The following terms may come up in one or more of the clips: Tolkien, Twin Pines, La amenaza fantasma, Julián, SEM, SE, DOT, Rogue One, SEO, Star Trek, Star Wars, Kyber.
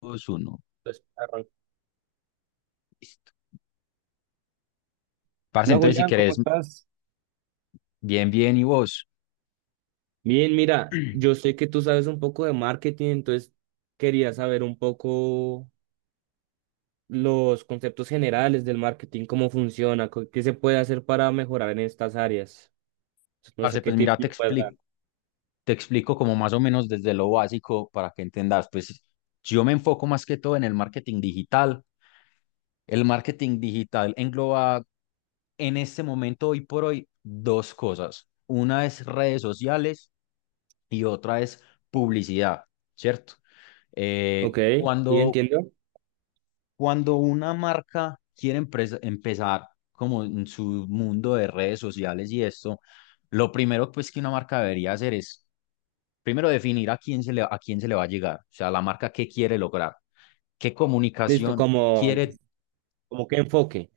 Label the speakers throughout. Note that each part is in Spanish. Speaker 1: Dos uno.
Speaker 2: Entonces, arran-
Speaker 1: Listo. Parce,
Speaker 2: Hola
Speaker 1: entonces si
Speaker 2: Julián,
Speaker 1: querés.
Speaker 2: ¿cómo estás?
Speaker 1: Bien, bien, ¿y vos?
Speaker 2: Bien, mira, yo sé que tú sabes un poco de marketing, entonces quería saber un poco los conceptos generales del marketing, cómo funciona, qué se puede hacer para mejorar en estas áreas. Entonces, no
Speaker 1: Parce,
Speaker 2: sé qué
Speaker 1: pues mira,
Speaker 2: tips me
Speaker 1: te
Speaker 2: puedes dar.
Speaker 1: explico. Te explico, como más o menos desde lo básico para que entendas. Pues yo me enfoco más que todo en el marketing digital. El marketing digital engloba en este momento, hoy por hoy, dos cosas. Una es redes sociales y otra es publicidad, ¿cierto?
Speaker 2: Ok,
Speaker 1: Eh,
Speaker 2: sí,
Speaker 1: cuando
Speaker 2: entiendo.
Speaker 1: Cuando una marca quiere empezar como en su mundo de redes sociales y esto, lo primero pues que una marca debería hacer es primero definir a quién se le, va a llegar, o sea, la marca qué quiere lograr, qué
Speaker 2: Listo,
Speaker 1: comunicación
Speaker 2: como,
Speaker 1: quiere,
Speaker 2: como qué enfoque.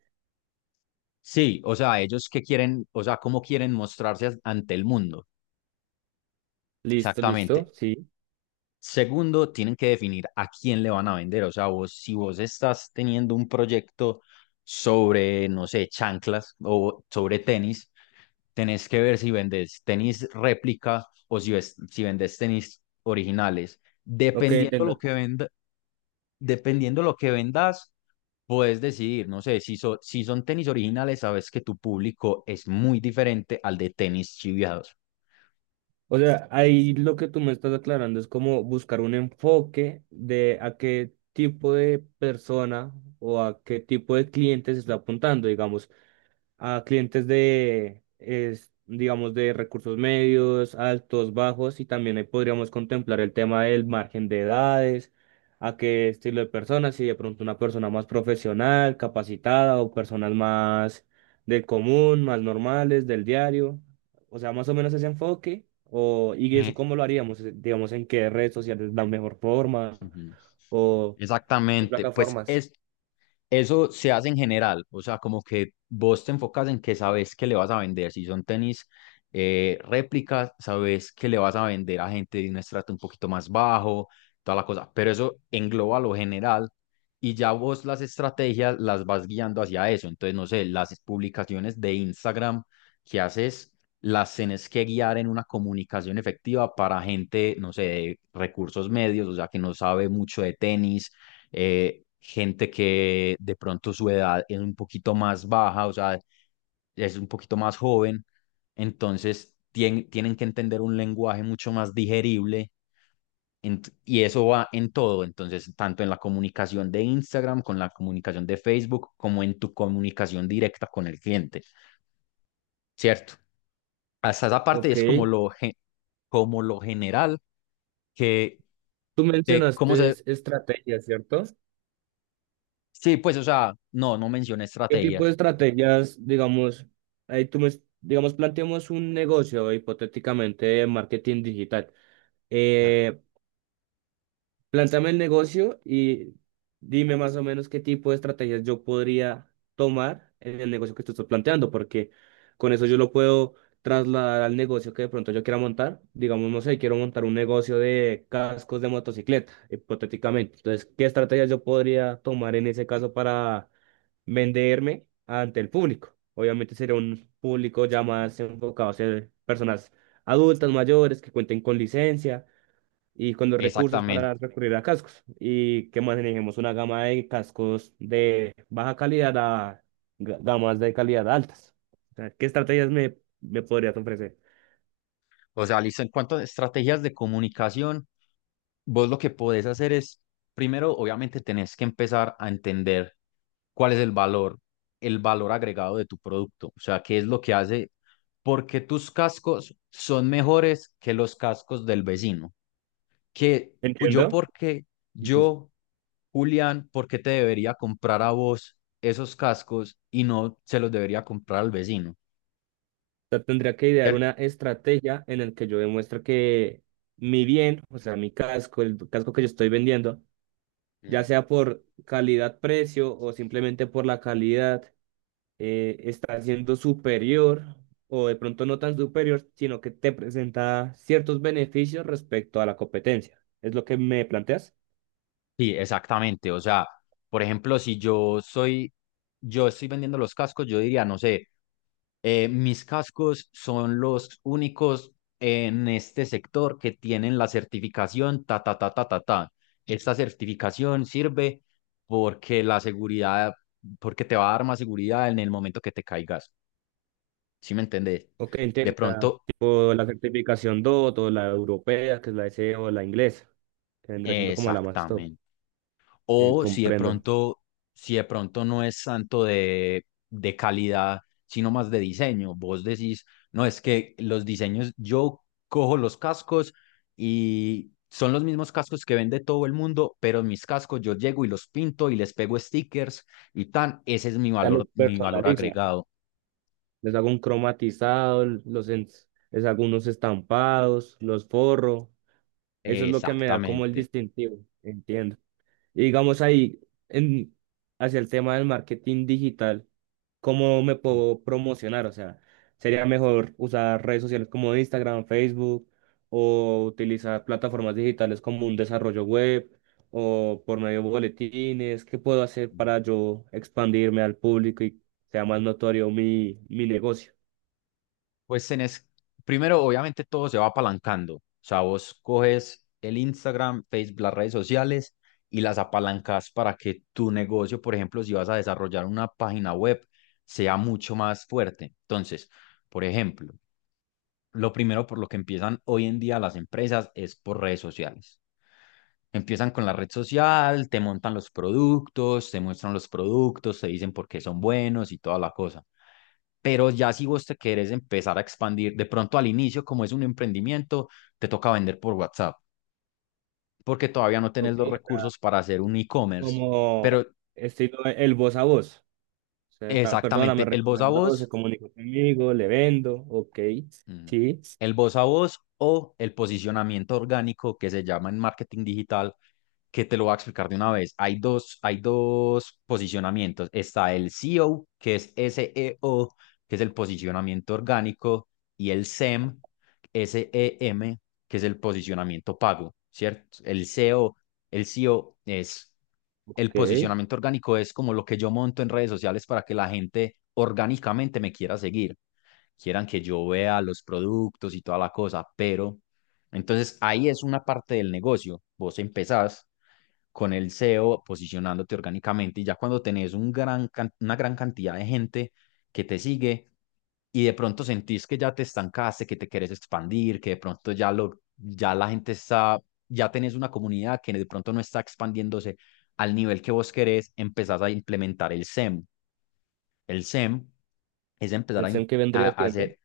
Speaker 1: sí, o sea, ellos qué quieren, o sea, cómo quieren mostrarse ante el mundo,
Speaker 2: Listo, listo,
Speaker 1: exactamente.
Speaker 2: sí.
Speaker 1: Segundo, tienen que definir a quién le van a vender. O sea, vos, si vos estás teniendo un proyecto sobre, no sé, chanclas o sobre tenis, tenés que ver si vendes tenis réplica o si, si vendes tenis originales.
Speaker 2: Ok,
Speaker 1: Dependiendo lo
Speaker 2: entiendo.
Speaker 1: que venda, dependiendo lo que vendas, puedes decidir, no sé, si, si son tenis originales, sabes que tu público es muy diferente al de tenis chiviados.
Speaker 2: O sea, ahí lo que tú me estás aclarando es como buscar un enfoque de a qué tipo de persona o a qué tipo de cliente se está apuntando. Digamos, a clientes de, es, digamos, de recursos medios, altos, bajos, y también ahí podríamos contemplar el tema del margen de edades, a qué estilo de personas, si de pronto una persona más profesional, capacitada, o personas más del común, más normales, del diario, o sea, más o menos ese enfoque, o, y
Speaker 1: Ujú.
Speaker 2: eso cómo lo haríamos, digamos, en qué redes sociales la mejor forma,
Speaker 1: Ujú.
Speaker 2: o qué
Speaker 1: Exactamente, pues
Speaker 2: plataformas.
Speaker 1: es, Eso se hace en general, o sea, como que vos te enfocas en que sabes que le vas a vender. Si son tenis réplicas, sabes que le vas a vender a gente de un estrato un poquito más bajo, toda la cosa. Pero eso engloba lo general y ya vos las estrategias las vas guiando hacia eso. Entonces, no sé, las publicaciones de Instagram que haces, las tienes que guiar en una comunicación efectiva para gente, no sé, de recursos medios, o sea, que no sabe mucho de tenis gente que de pronto su edad es un poquito más baja, o sea, es un poquito más joven, entonces tienen que entender un lenguaje mucho más digerible, y eso va en todo, entonces tanto en la comunicación de Instagram, con la comunicación de Facebook, como en tu comunicación directa con el cliente, ¿cierto? Hasta esa parte
Speaker 2: Ok,
Speaker 1: es como como lo general que
Speaker 2: tú
Speaker 1: de cómo
Speaker 2: mencionaste
Speaker 1: se...
Speaker 2: estrategias, ¿cierto?
Speaker 1: Sí, pues, o sea, no mencioné
Speaker 2: ¿Qué tipo de
Speaker 1: estrategias.
Speaker 2: estrategias, digamos, ahí tú me, digamos, planteamos un negocio hipotéticamente de marketing digital?
Speaker 1: Ajá.
Speaker 2: Eh, Plántame el negocio y dime más o menos qué tipo de estrategias yo podría tomar en el negocio que tú estás planteando, porque con eso yo lo puedo trasladar al negocio que de pronto yo quiera montar. Digamos, no sé, quiero montar un negocio de cascos de motocicleta, hipotéticamente. Entonces, ¿qué estrategias yo podría tomar en ese caso para venderme ante el público? Obviamente sería un público ya más enfocado a ser personas adultas, mayores, que cuenten con licencia y con los recursos
Speaker 1: Exactamente.
Speaker 2: para recurrir a cascos y que manejemos una gama de cascos de baja calidad a gamas de calidad altas. O sea, ¿qué estrategias me podrías ofrecer?
Speaker 1: O sea, listo, en cuanto a estrategias de comunicación, vos lo que podés hacer es, primero, obviamente, tenés que empezar a entender cuál es el valor agregado de tu producto. O sea, qué es lo que hace, porque tus cascos son mejores que los cascos del vecino. Que pu- yo,
Speaker 2: ¿Entiendo?
Speaker 1: porque
Speaker 2: Difícil.
Speaker 1: yo, Julián, ¿por qué te debería comprar a vos esos cascos y no se los debería comprar al vecino?
Speaker 2: O sea, tendría que idear
Speaker 1: ¿Cierto?
Speaker 2: una estrategia en la que yo demuestre que mi bien, o sea, mi casco, el casco que yo estoy vendiendo, ya
Speaker 1: Ujú.
Speaker 2: sea por calidad-precio o simplemente por la calidad, está siendo superior o de pronto no tan superior, sino que te presenta ciertos beneficios respecto a la competencia. ¿Es lo que me planteas?
Speaker 1: Sí, exactamente. O sea, por ejemplo, si yo soy, yo estoy vendiendo los cascos, yo diría, no sé, mis cascos son los únicos en este sector que tienen la certificación ta, ta, ta, ta, ta, ta. Esta certificación sirve porque la seguridad, porque te va a dar más seguridad en el momento que te caigas. ¿Sí me entendés?
Speaker 2: Ok,
Speaker 1: De
Speaker 2: entiendo. O sea,
Speaker 1: pronto,
Speaker 2: tipo la certificación DOT o la europea, que es la SE o la inglesa, que vendría siendo como la más top.
Speaker 1: exactamente. O si de
Speaker 2: Comprendo.
Speaker 1: pronto, si de pronto no es tanto de calidad, sino más de diseño. Vos decís, no, es que los diseños, yo cojo los cascos y son los mismos cascos que vende todo el mundo, pero mis cascos yo llego y los pinto y les pego stickers y tan, ese es
Speaker 2: Ya los
Speaker 1: mi valor
Speaker 2: personalizo.
Speaker 1: agregado.
Speaker 2: Les hago un cromatizado, les hago unos estampados, los forro. Eso es lo que me da como el
Speaker 1: Exactamente.
Speaker 2: distintivo. Entiendo. Y digamos ahí, en, hacia el tema del marketing digital, ¿cómo me puedo promocionar? O sea, ¿sería mejor usar redes sociales como Instagram, Facebook, o utilizar plataformas digitales como un desarrollo web, o por medio de boletines? ¿Qué puedo hacer para yo expandirme al público y sea más notorio mi negocio?
Speaker 1: Pues tenés, primero, obviamente todo se va apalancando. O sea, vos coges el Instagram, Facebook, las redes sociales y las apalancas para que tu negocio, por ejemplo, si vas a desarrollar una página web, sea mucho más fuerte. Entonces, por ejemplo, lo primero por lo que empiezan hoy en día las empresas es por redes sociales. Empiezan con la red social, te montan los productos, te muestran los productos, te dicen por qué son buenos y toda la cosa. Pero ya si vos te querés empezar a expandir, de pronto al inicio, como es un emprendimiento, te toca vender por WhatsApp, porque todavía no
Speaker 2: Ok,
Speaker 1: tenés los
Speaker 2: o sea,
Speaker 1: recursos para hacer un e-commerce.
Speaker 2: como
Speaker 1: Pero
Speaker 2: estilo el voz a voz. O sea, esta persona me
Speaker 1: exactamente, el voz a
Speaker 2: recomendó, se
Speaker 1: voz,
Speaker 2: comunicó conmigo, le vendo, ok,
Speaker 1: mm,
Speaker 2: sí,
Speaker 1: el voz a voz o el posicionamiento orgánico que se llama en marketing digital, que te lo voy a explicar de una vez. Hay dos posicionamientos. Está el SEO, que es el posicionamiento orgánico, y el SEM, SEM, que es el posicionamiento pago, ¿cierto? El SEO es el
Speaker 2: ok.
Speaker 1: posicionamiento orgánico, es como lo que yo monto en redes sociales para que la gente orgánicamente me quiera seguir, quieran que yo vea los productos y toda la cosa, pero entonces ahí es una parte del negocio. Vos empezás con el SEO posicionándote orgánicamente y ya cuando tenés un una gran cantidad de gente que te sigue y de pronto sentís que ya te estancaste, que te querés expandir, que de pronto ya, ya la gente está, ya tenés una comunidad que de pronto no está expandiéndose al nivel que vos querés, empezás a implementar el SEM. El SEM es empezar
Speaker 2: ¿El
Speaker 1: a, in-
Speaker 2: SEM qué
Speaker 1: a
Speaker 2: vendría haciendo?
Speaker 1: hacer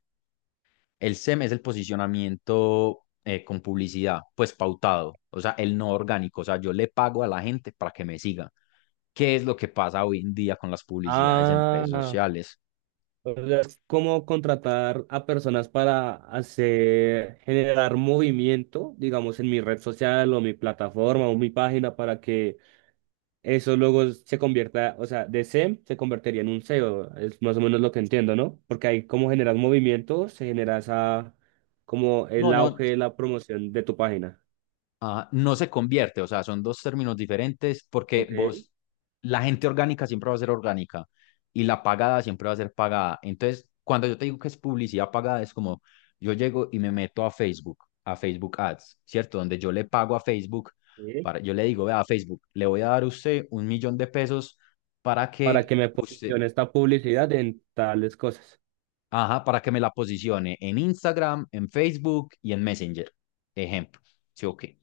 Speaker 1: el SEM es el posicionamiento con publicidad, pues pautado, o sea, el no orgánico, o sea, yo le pago a la gente para que me siga. ¿Qué es lo que pasa hoy en día con las publicidades en redes
Speaker 2: Ah,
Speaker 1: sociales?
Speaker 2: o sea, es como contratar a personas para hacer, generar movimiento, digamos, en mi red social o mi plataforma o mi página para que eso luego se convierta, o sea, de SEM se convertiría en un SEO, es más o menos lo que entiendo, ¿no? Porque ahí como generas movimiento, se genera esa, como
Speaker 1: No,
Speaker 2: el
Speaker 1: no,
Speaker 2: auge de la promoción de tu página.
Speaker 1: no se convierte, o sea, son dos términos diferentes porque
Speaker 2: Ok,
Speaker 1: vos, la gente orgánica siempre va a ser orgánica y la pagada siempre va a ser pagada. Entonces, cuando yo te digo que es publicidad pagada, es como yo llego y me meto a Facebook Ads, ¿cierto? Donde yo le pago a Facebook,
Speaker 2: sí,
Speaker 1: para, yo le digo, vea, Facebook, le voy a dar a usted $1.000.000 para
Speaker 2: para
Speaker 1: que
Speaker 2: que me
Speaker 1: usted,
Speaker 2: posicione esta publicidad en tales cosas.
Speaker 1: ajá, para que me la posicione en Instagram, en Facebook y en Messenger. Ejemplo, ¿sí o qué?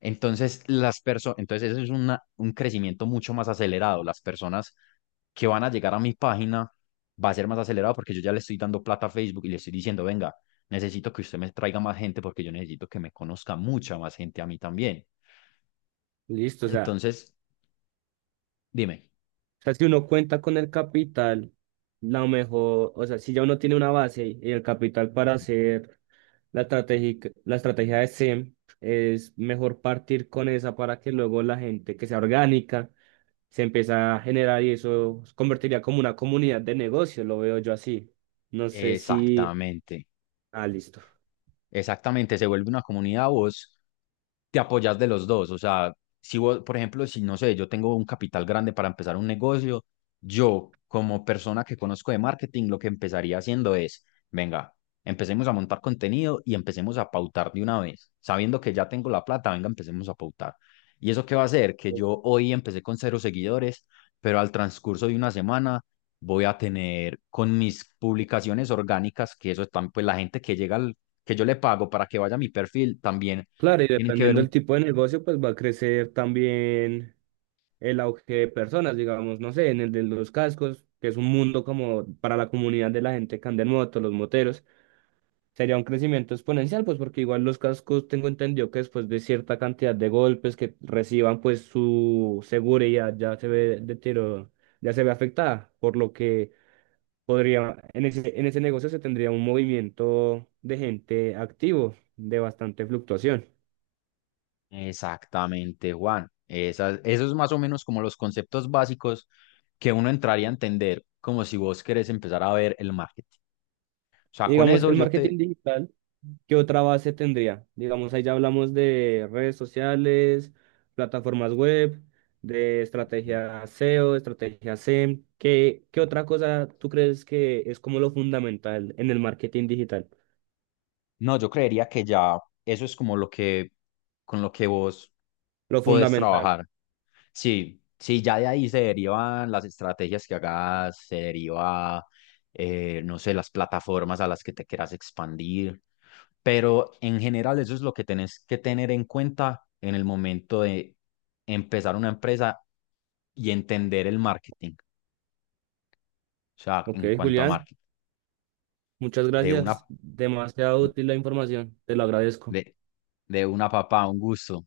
Speaker 1: Entonces, entonces eso es un crecimiento mucho más acelerado. Las personas que van a llegar a mi página va a ser más acelerado porque yo ya le estoy dando plata a Facebook y le estoy diciendo, venga, necesito que usted me traiga más gente porque yo necesito que me conozca mucha más gente a mí también.
Speaker 2: Listo,
Speaker 1: Entonces, dime.
Speaker 2: o sea, si uno cuenta con el capital, la mejor, o sea, si ya uno tiene una base y el capital para hacer la estrategia de SEM, es mejor partir con esa para que luego la gente que sea orgánica se empiece a generar y eso se convertiría como una comunidad de negocio, lo veo yo así. No sé si...
Speaker 1: Exactamente.
Speaker 2: Ah, listo.
Speaker 1: Exactamente, se vuelve una comunidad, vos te apoyas de los dos. O sea, si vos, por ejemplo, si no sé, yo tengo un capital grande para empezar un negocio, yo como persona que conozco de marketing, lo que empezaría haciendo es, venga, empecemos a montar contenido y empecemos a pautar de una vez. Sabiendo que ya tengo la plata, venga, empecemos a pautar. ¿Y eso qué va a hacer? Que yo hoy empecé con cero seguidores, pero al transcurso de una semana voy a tener con mis publicaciones orgánicas, que eso están, pues la gente que llega que yo le pago para que vaya a mi perfil, también
Speaker 2: Claro, y
Speaker 1: tienen que ver
Speaker 2: dependiendo del
Speaker 1: un...
Speaker 2: tipo de negocio, pues va a crecer también el auge de personas, digamos, no sé, en el de los cascos, que es un mundo como para la comunidad de la gente que anda en moto, los moteros, sería un crecimiento exponencial, pues porque igual los cascos tengo entendido que después de cierta cantidad de golpes que reciban, pues su seguridad ya se ve ya se ve afectada, por lo que podría, en ese negocio se tendría un movimiento de gente activo, de bastante fluctuación.
Speaker 1: Exactamente, Juan. Esas, eso es más o menos como los conceptos básicos que uno entraría a entender como si vos querés empezar a ver el marketing. O
Speaker 2: Y
Speaker 1: sea, con
Speaker 2: digamos,
Speaker 1: eso
Speaker 2: el
Speaker 1: yo te...
Speaker 2: marketing digital, ¿qué otra base tendría? Digamos, ahí ya hablamos de redes sociales, plataformas web, de estrategia SEO, estrategia SEM. ¿Qué otra cosa tú crees que es como lo fundamental en el marketing digital?
Speaker 1: No, yo creería que ya eso es como lo que, con lo que vos
Speaker 2: Lo
Speaker 1: podés
Speaker 2: fundamental.
Speaker 1: trabajar. Sí, sí, ya de ahí se derivan las estrategias que hagas, se deriva, no sé, las plataformas a las que te quieras expandir, pero en general eso es lo que tenés que tener en cuenta en el momento de empezar una empresa y entender el marketing, o sea,
Speaker 2: Ok,
Speaker 1: en cuanto a
Speaker 2: Julián,
Speaker 1: marketing,
Speaker 2: muchas
Speaker 1: de una,
Speaker 2: gracias. Demasiado útil la información. Te lo agradezco.
Speaker 1: de, de una papá, un gusto.